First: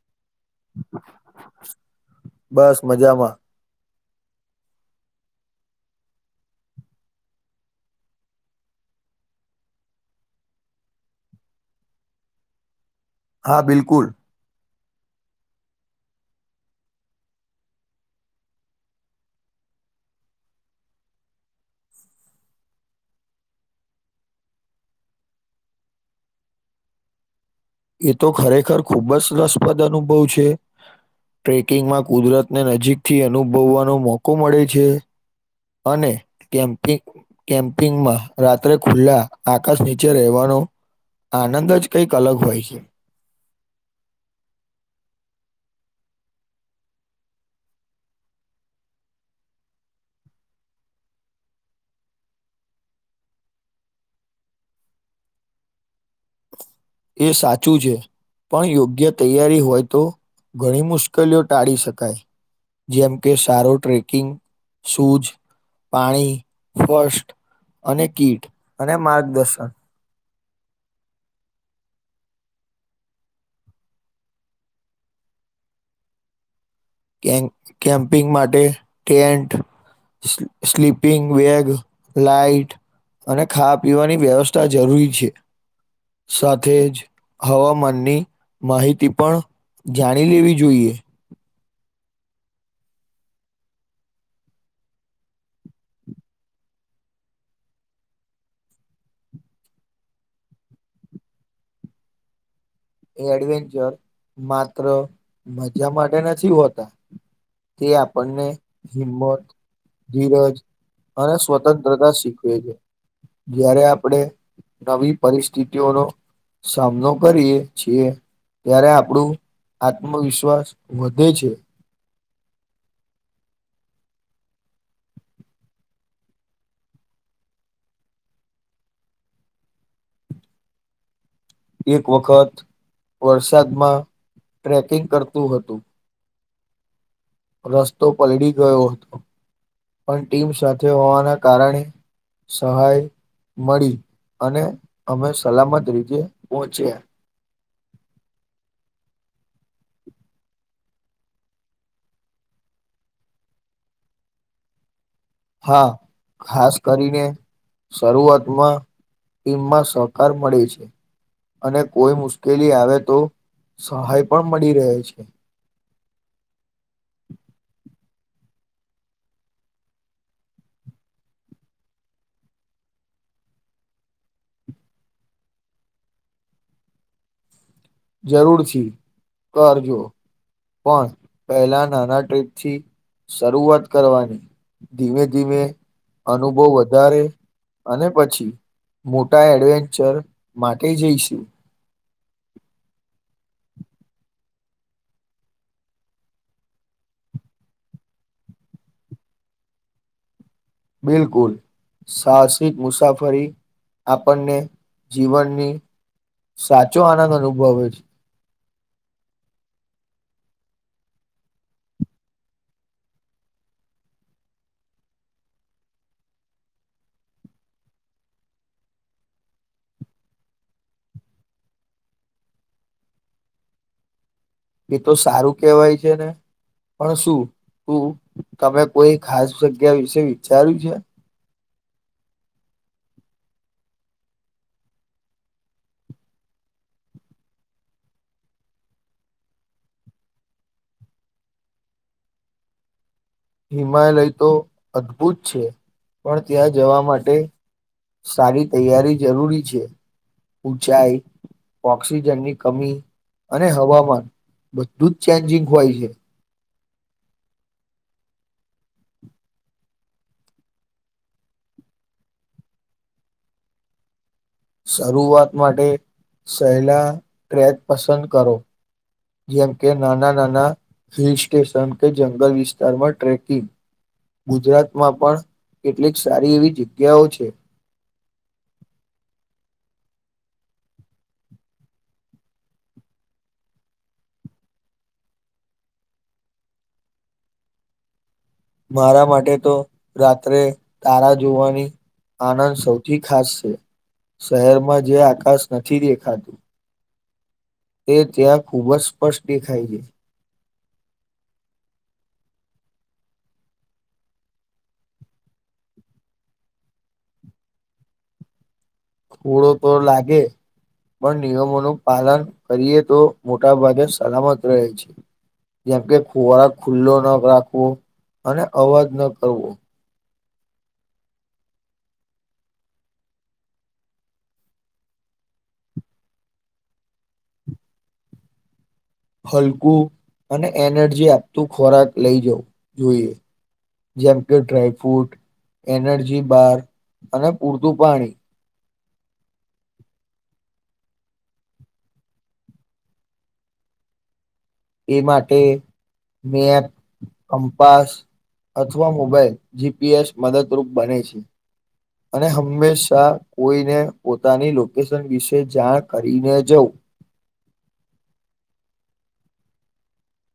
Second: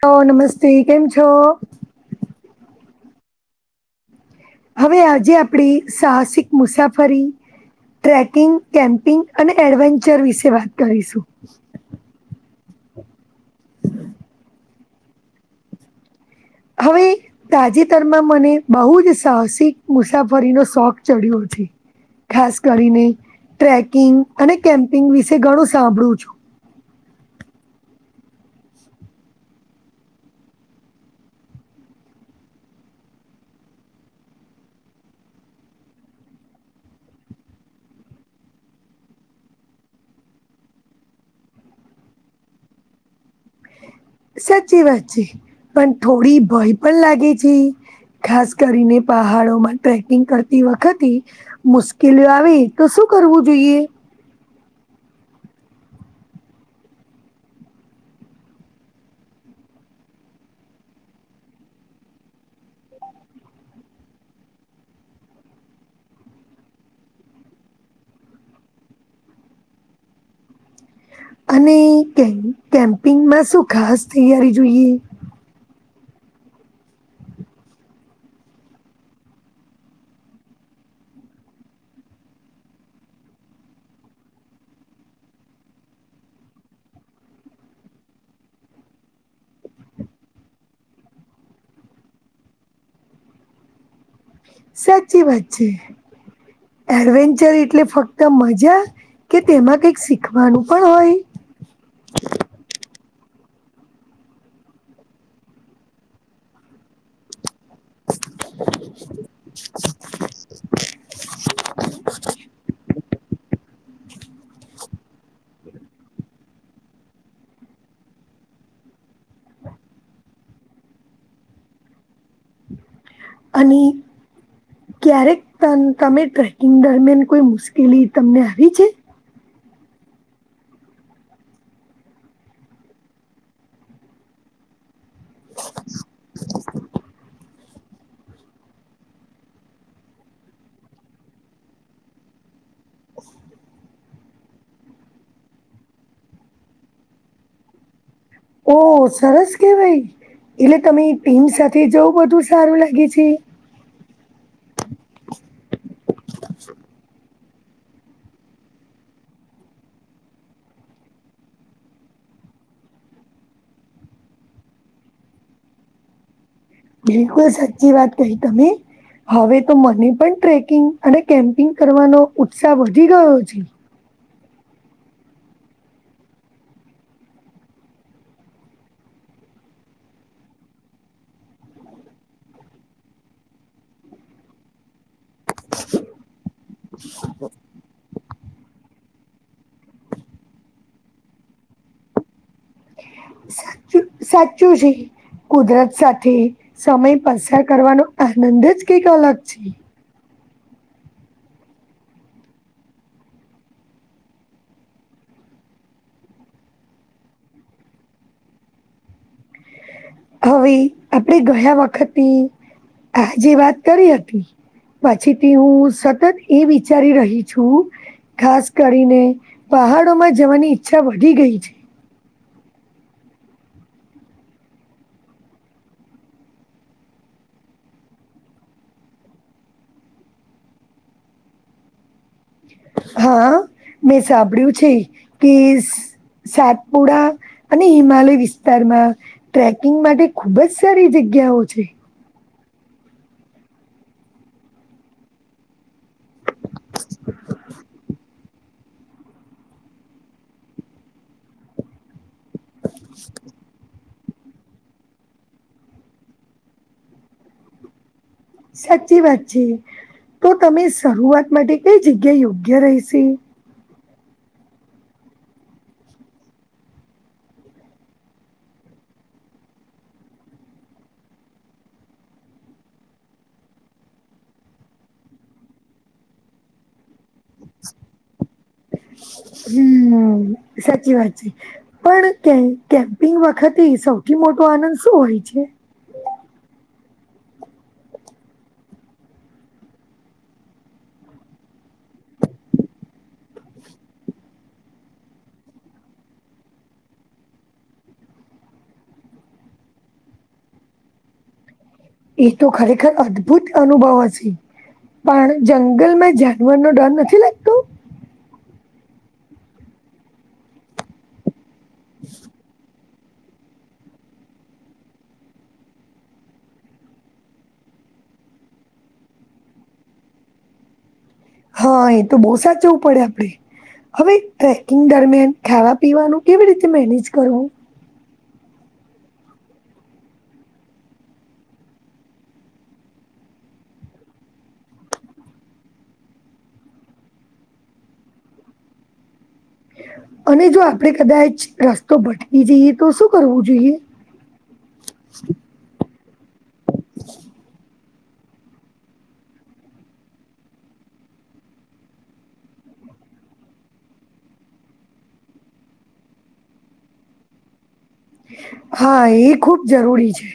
હ નમસ્તી કેમ છો બસ મજામાં હવે આજે આપડી સાહસિક મુસાફરી ટ્રેકિંગ કેમ્પિંગ અને એડવેન્ચર વિશે વાત કરીશું હા બિલકુલ હવે તાજેતરમાં મને બહુ જ સાહસિક મુસાફરીનો શોખ ચડ્યો છે ખાસ કરીને ટ્રેકિંગ અને કેમ્પિંગ વિશે ઘણું સાંભળું છું એ તો ખરેખર ખુબ જ રસપદ અનુભવ છે ટ્રેકિંગમાં કુદરતને નજીકથી અનુભવવાનો મોકો મળે છે અને કેમપિ કેમ્પિંગમાં રાત્રે ખુલ્લા આકાશ નીચે રહેવાનો આનંદ જ કંઈક અલગ હોય છે. સાચી વાત છે પણ થોડી ભય પણ લાગે છે. ખાસ કરીને પહાડોમાં ટ્રેકિંગ કરતી વખતે મુશ્કેલી આવી તો શું કરવું જોઈએ એ સાચું છે. પણ યોગ્ય તૈયારી હોય તો ઘણી મુશ્કેલીઓ ટાળી શકાય. જેમ કે સારો ટ્રેકિંગ સૂઝ પાણી ફસ્ટ અને કીટ અને માર્ગદર્શન અને કે કેમ્પિંગમાં શું ખાસ તૈયારી જોઈએ. કે કેમ્પિંગ માટે ટેન્ટ સ્લીપિંગ વેગ લાઇટ અને ખાવા પીવાની વ્યવસ્થા જરૂરી છે સાથે જ હવામાનની માહિતી પણ જાણી લેવી જોઈએ. સાચી વાત છે એડવેન્ચર એટલે ફક્ત મજા કે તેમાં કઈક શીખવાનું પણ હોય એ એડવેન્ચર માત્ર મજા માટે નથી હોતા તે આપણને હિંમત ધીરજ અને સ્વતંત્રતા શીખવે છે. જયારે આપણે નવી પરિસ્થિતિઓનો સામનો કરીએ છીએ ત્યારે આપણું આત્મવિશ્વાસ વધે છે. અને ક્યારેક ત તમે ટ્રેકિંગ દરમિયાન કોઈ મુશ્કેલી તમને આવી છે. એક વખત વરસાદમાં ટ્રેકિંગ કરતું હતું રસ્તો પલળી ગયો હતો પણ ટીમ સાથે હોવાના કારણે સહાય મળી અને અમે સલામત રીતે પહોંચ્યા ઓ સરસ કેવાય એટલે તમે ટીમ સાથે જવું બધું સારું લાગે છે. હા ખાસ કરીને શરૂઆતમાં ટીમમાં સહકાર મળે છે. અને કોઈ મુશ્કેલી આવે તો સહાય પણ મળી રહે છે. બિલકુલ સાચી વાત કહી તમે હવે તો મને પણ ટ્રેકિંગ અને કેમ્પિંગ કરવાનો ઉત્સાહ વધી ગયો છે. જરૂરથી કરજો પણ પહેલા નાના ટ્રીપ થી શરૂઆત કરવાની ધીમે ધીમે અનુભવ વધારે અને પછી મોટા એડવેન્ચર માટે જઈશું [inaudible] [unintelligible] સાચું જી કુદરત સાથે સમય પસાર કરવાનો આનંદ જ કઈક અલગ છે. બિલકુલ સાહસિક મુસાફરી આપણને જીવનની સાચો આનંદ અનુભવ હો છે. હવે આપણે ગયા વખતની આજે વાત કરી હતી પછીથી હું સતત એ વિચારી રહી છું. ખાસ કરીને પહાડોમાં જવાની ઈચ્છા વધી ગઈ છે. એ તો સારું કેવાય છે ને [inaudible] શું તું તમે કોઈ ખાસ જગ્યા વિશે વિચાર્યું છે. હા મેં સાંભળ્યું છે [unintelligible] સાતપુડા અને હિમાલય વિસ્તારમાં ટ્રેકિંગ માટે ખુબજ સારી જગ્યાઓ છે. હિમાલય તો અદભુત છે. પણ ત્યાં જવા માટે સારી તૈયારી જરૂરી છે ઉઊંચાઈ ઓક્સિજનની કમી અને હવામાન બધુંજ ચેન્જિંગ હોય છે. સાચી વાત છે તો તમે શરૂઆત માટે કઈ જગ્યા યોગ્ય રહેશે. શરૂઆત માટે સહેલા ટ્રેક પસંદ કરો. જેમ કે નાના નાના હિલ સ્ટેશન કે જંગલ વિસ્તારમાં ટ્રેકિંગ ગુજરાતમાં પણ કેટલીક સારી એવી જગ્યાઓ છે. હમ સાચી વાત છે. પણ કે કેમ્પિંગ વખતે સૌથી મોટો આનંદ શું હોય છે. મારા માટે તો રાત્રે તારા જોવાની. આનંદ સૌથી ખાસ છે શહેરમાં જે આકાશ નથી દેખાતું. તે ત્યાં ખુબજ સ્પષ્ટ દેખાય છે. એતો ખરેખર અદ્ભુત અનુભવ હશે. પણ જંગલમાં જાનવરનો ડર નથી લાગતો. થોડો તો લાગે પણ નિયમોનું પાલન કરીએ તો મોટા ભાગે સલામત રહે છે. જેમ કે ખોરાક ખુલ્લો ન રાખવો અને અવાજ ન કરવો. હા એતો બહુ સાચવું પડે [unintelligible] હવે ટ્રેકિંગ દરમિયાન ખાવા પીવાનું કેવી રીતે મેનેજ કરવું. હલકું અને એનર્જી આપતું ખોરાક લઈ જવુ જોઈએ. જેમ કે ડ્રાયફ્રૂટ એનર્જી બાર અને પૂરતું પાણી. અને જો આપડે કદાચ રસ્તો ભટકી જઈએ તો શું કરવું જોઈએ. એ માટે મેં એક કંપાસ અથવા મોબાાઈલ જીપીએસ મદદરૂપ બને છે. અને હંમેશા કોઈને પોતાની લોકેશન વિશે જાણ કરીને જવુ. હા એ ખુબ જરૂરી છે.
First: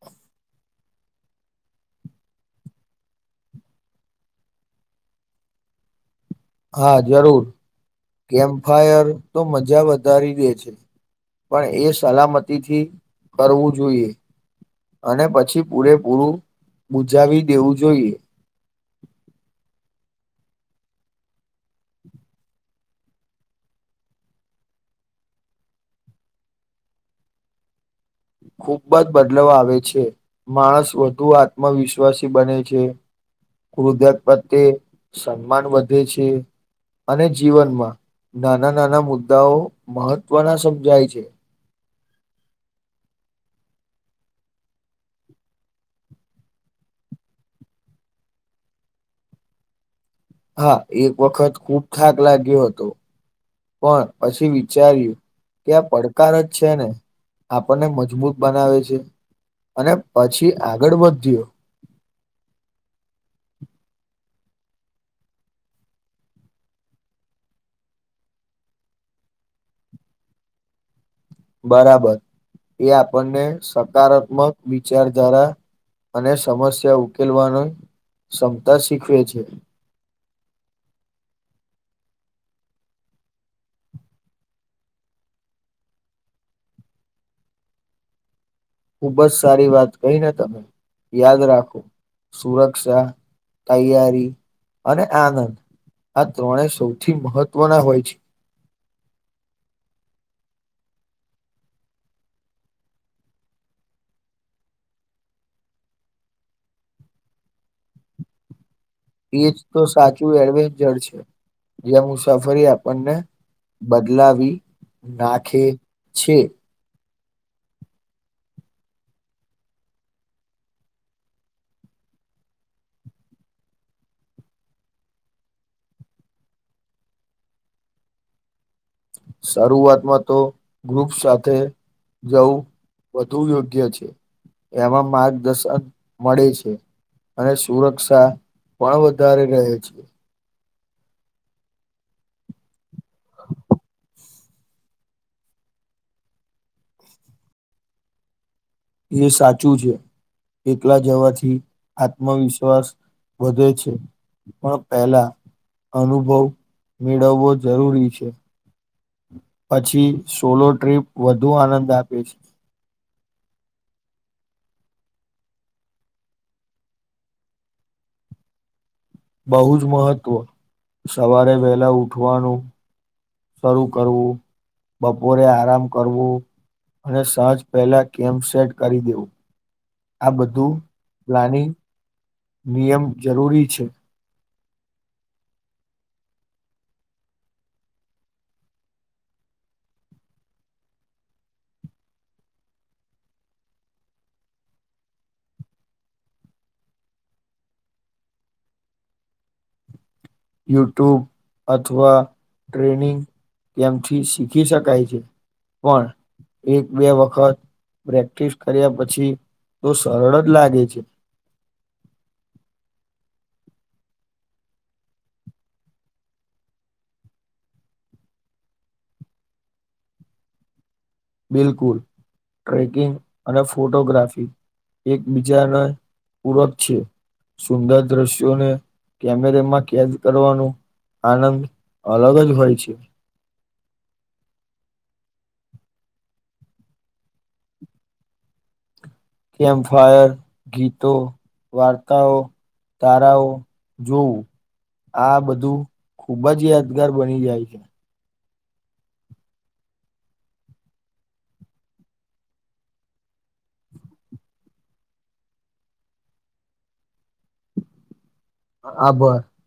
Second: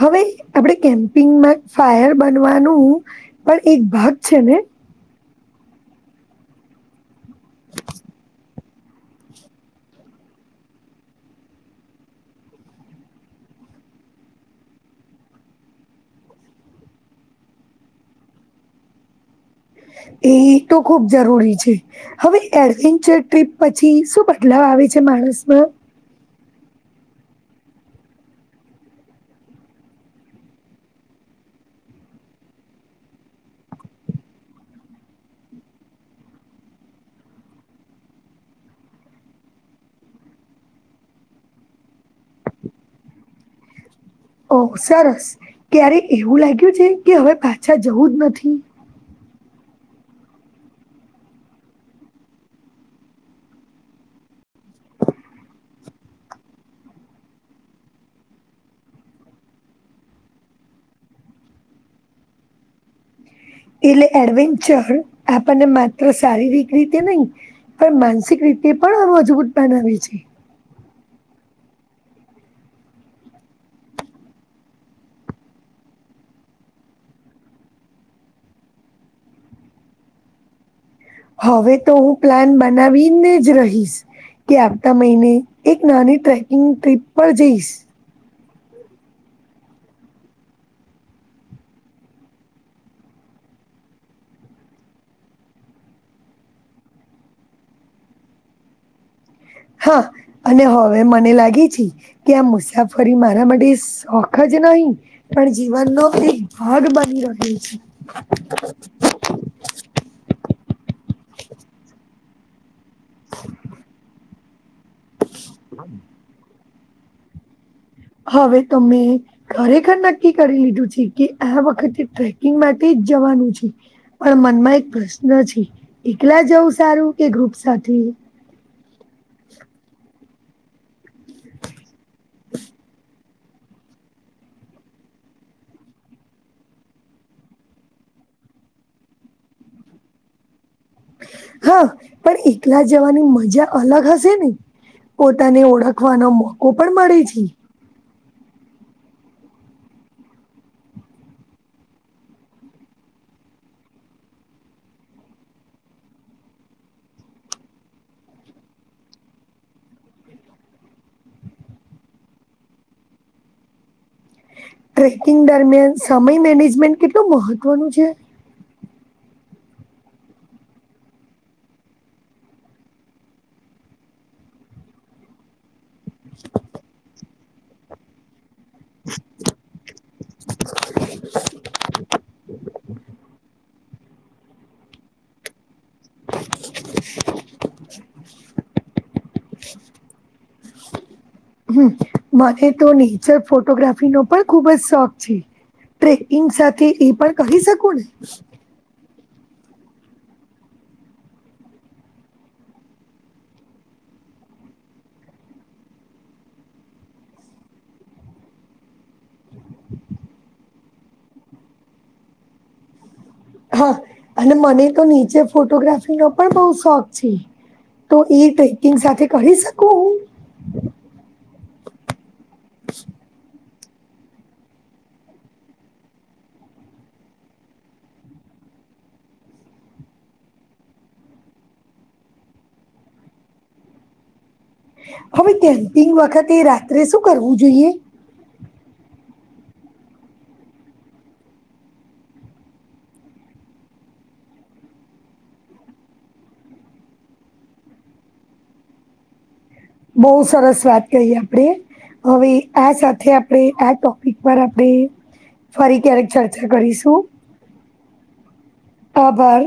હવે આપણેે કેમ્પિંગમાં ફાયર બનવાનું પણ એક ભાગ છે ને હા જરૂર કેમ્પ ફાયર તો મજા વધારી દે છે. પણએ સલામતથી કરવું જોઈએ. અને પછી પૂરેપૂરું બુજાવી દેવું જોઈએ. એતો ખુબ જરૂરી છે. હવે એડવેન્ચર ટ્રીપ પછી શું બદલાવ આવે છે માણસમાં. ખુબજ બદલાવ આવે છે. માણસ વધુ આત્મવિશ્વાસી બને છે. કૃદપ્રત્યે સન્માન વધે છે. અને જીવનમાં નાના નાના મુદ્દાઓ મહત્વના સમજાય છે. ઓ સરસ ક્યારે એવું લાગ્યું છે કે હવે પાછા જવુંજ નથી. હા એક વખત ખુબ થાક લાગ્યો હતો. પણ પછી વિચાર્યું કે આ પડકારજ છે ને આપણને મજબૂત બનાવે છે અને પછી આગળ વધ્યો. એટલે એડવેન્ચર આપણને માત્ર શારીરિક રીતે નહી પણ માનસિક રીતે પણ મજબૂત બનાવે છે. બરાબર એ આપણને સકારાત્મક વિચારધારા અને સમસ્યા ઉકેલવાની ક્ષમતા શીખવે છે હવે તો હું પ્લાન બનાવીને જ રહીશ કે આવતા મહિને એક નાની ટ્રેકિંગ ટ્રીપ પર જઈશ ખુબ જ સારી વાત કહી ને તમે યાદ રાખો સુરક્ષા તૈયારી અને આનંદ આ ત્રણે સૌથી મહત્વના હોય છે. હા, અને હવે મને લાગે છે. કે આ મુસાફરી મારા માટે સોખ જ નહી પણ જીવનનો એક ભાગ બની રહ્યો છે. એજ તો સાચું એડવેન્ચર છે જ્યાં મુસાફરી આપ આપને બદલાવી નાખે છે. હવે તમે ખરેખર નક્કી કરી લીધું છે કે આ વખતે ટ્રેકિંગ માટે જ જવાનું છે, પણ મનમાં એક પ્રશ્ન છે એકલા જવું સારું કે ગ્રુપ સાથે શારુઆતમાં તો ગ્રુપ સાથે જવું વધુ યોગ્ય છે, એમાં માર્ગદર્શન મળે છે. અને સુરક્ષા પણ વધારે રહે છે, હા, પણ એકલા જવાની મજા અલગ હશે ને. પોતાને ઓળખવાનો મોકો પણ મળે છે, એ સાચું છે, કેટલા જવાથી આત્મવિશ્વાસ વધે છે, પણ પહેલા અનુભવ મેળવવો જરૂરી છે, પછી સોલો ટ્રીપ વધુ આનંદ આપે છે. ટ્રેકિંગ દરમિયાન સમય મેનેજમેન્ટ કેટલું મહત્વનું છે. બહુ જ મહત્વ સવારે વહેલા ઉઠવાનું શરૂ કરવું બપોરે આરામ કરવું અને સાજ પહેલા કેમ સેટ કરી દેવું આ બધું પ્લાનિંગ નિયમ જરૂરી છે, મને તો નેચર ફોટોગ્રાફીનો પણ ખુબ જ શોખ છે. ટ્રેકિંગ સાથે એ પણ કહી શકું ને? યુટ્યુબ અથવા ટ્રેનિંગ કેમથી શીખી શકાય છે. પણ એક બે વખત પ્રેક્ટિસ કર્યા પછી તો સરળ જ લાગે છે. હા, અને મને તો નીચે ફોટોગ્રાફી નો પણ બહ શોખ છે, તો ઈ ટ્રેકિંગ સાથે કરી શકું હું? બિલકુલ ટ્રેકિંગ અને ફોટોગ્રાફી એકબીજાને પૂરક છે. સુંદર દ્રશ્યોને કેમેરા માં કેદ કરવાનું આનંદ અલગ જ હોય છે, હવે કેમ્પિંગ વખતે રાત્રે શું કરવું જોઈએ? કેમ્પ ફાયર ગીતો વાર્તાઓ, તારાઓ જોવું આ બધું ખુબ જ યાદગાર બની જાય છે, બહુ સરસ વાત કહીએ આપણેે, હવે આ સાથે આપણે આ ટોપિક પર આપણે ફરી ક્યારેક ચર્ચા કરીશું. આબો આભાર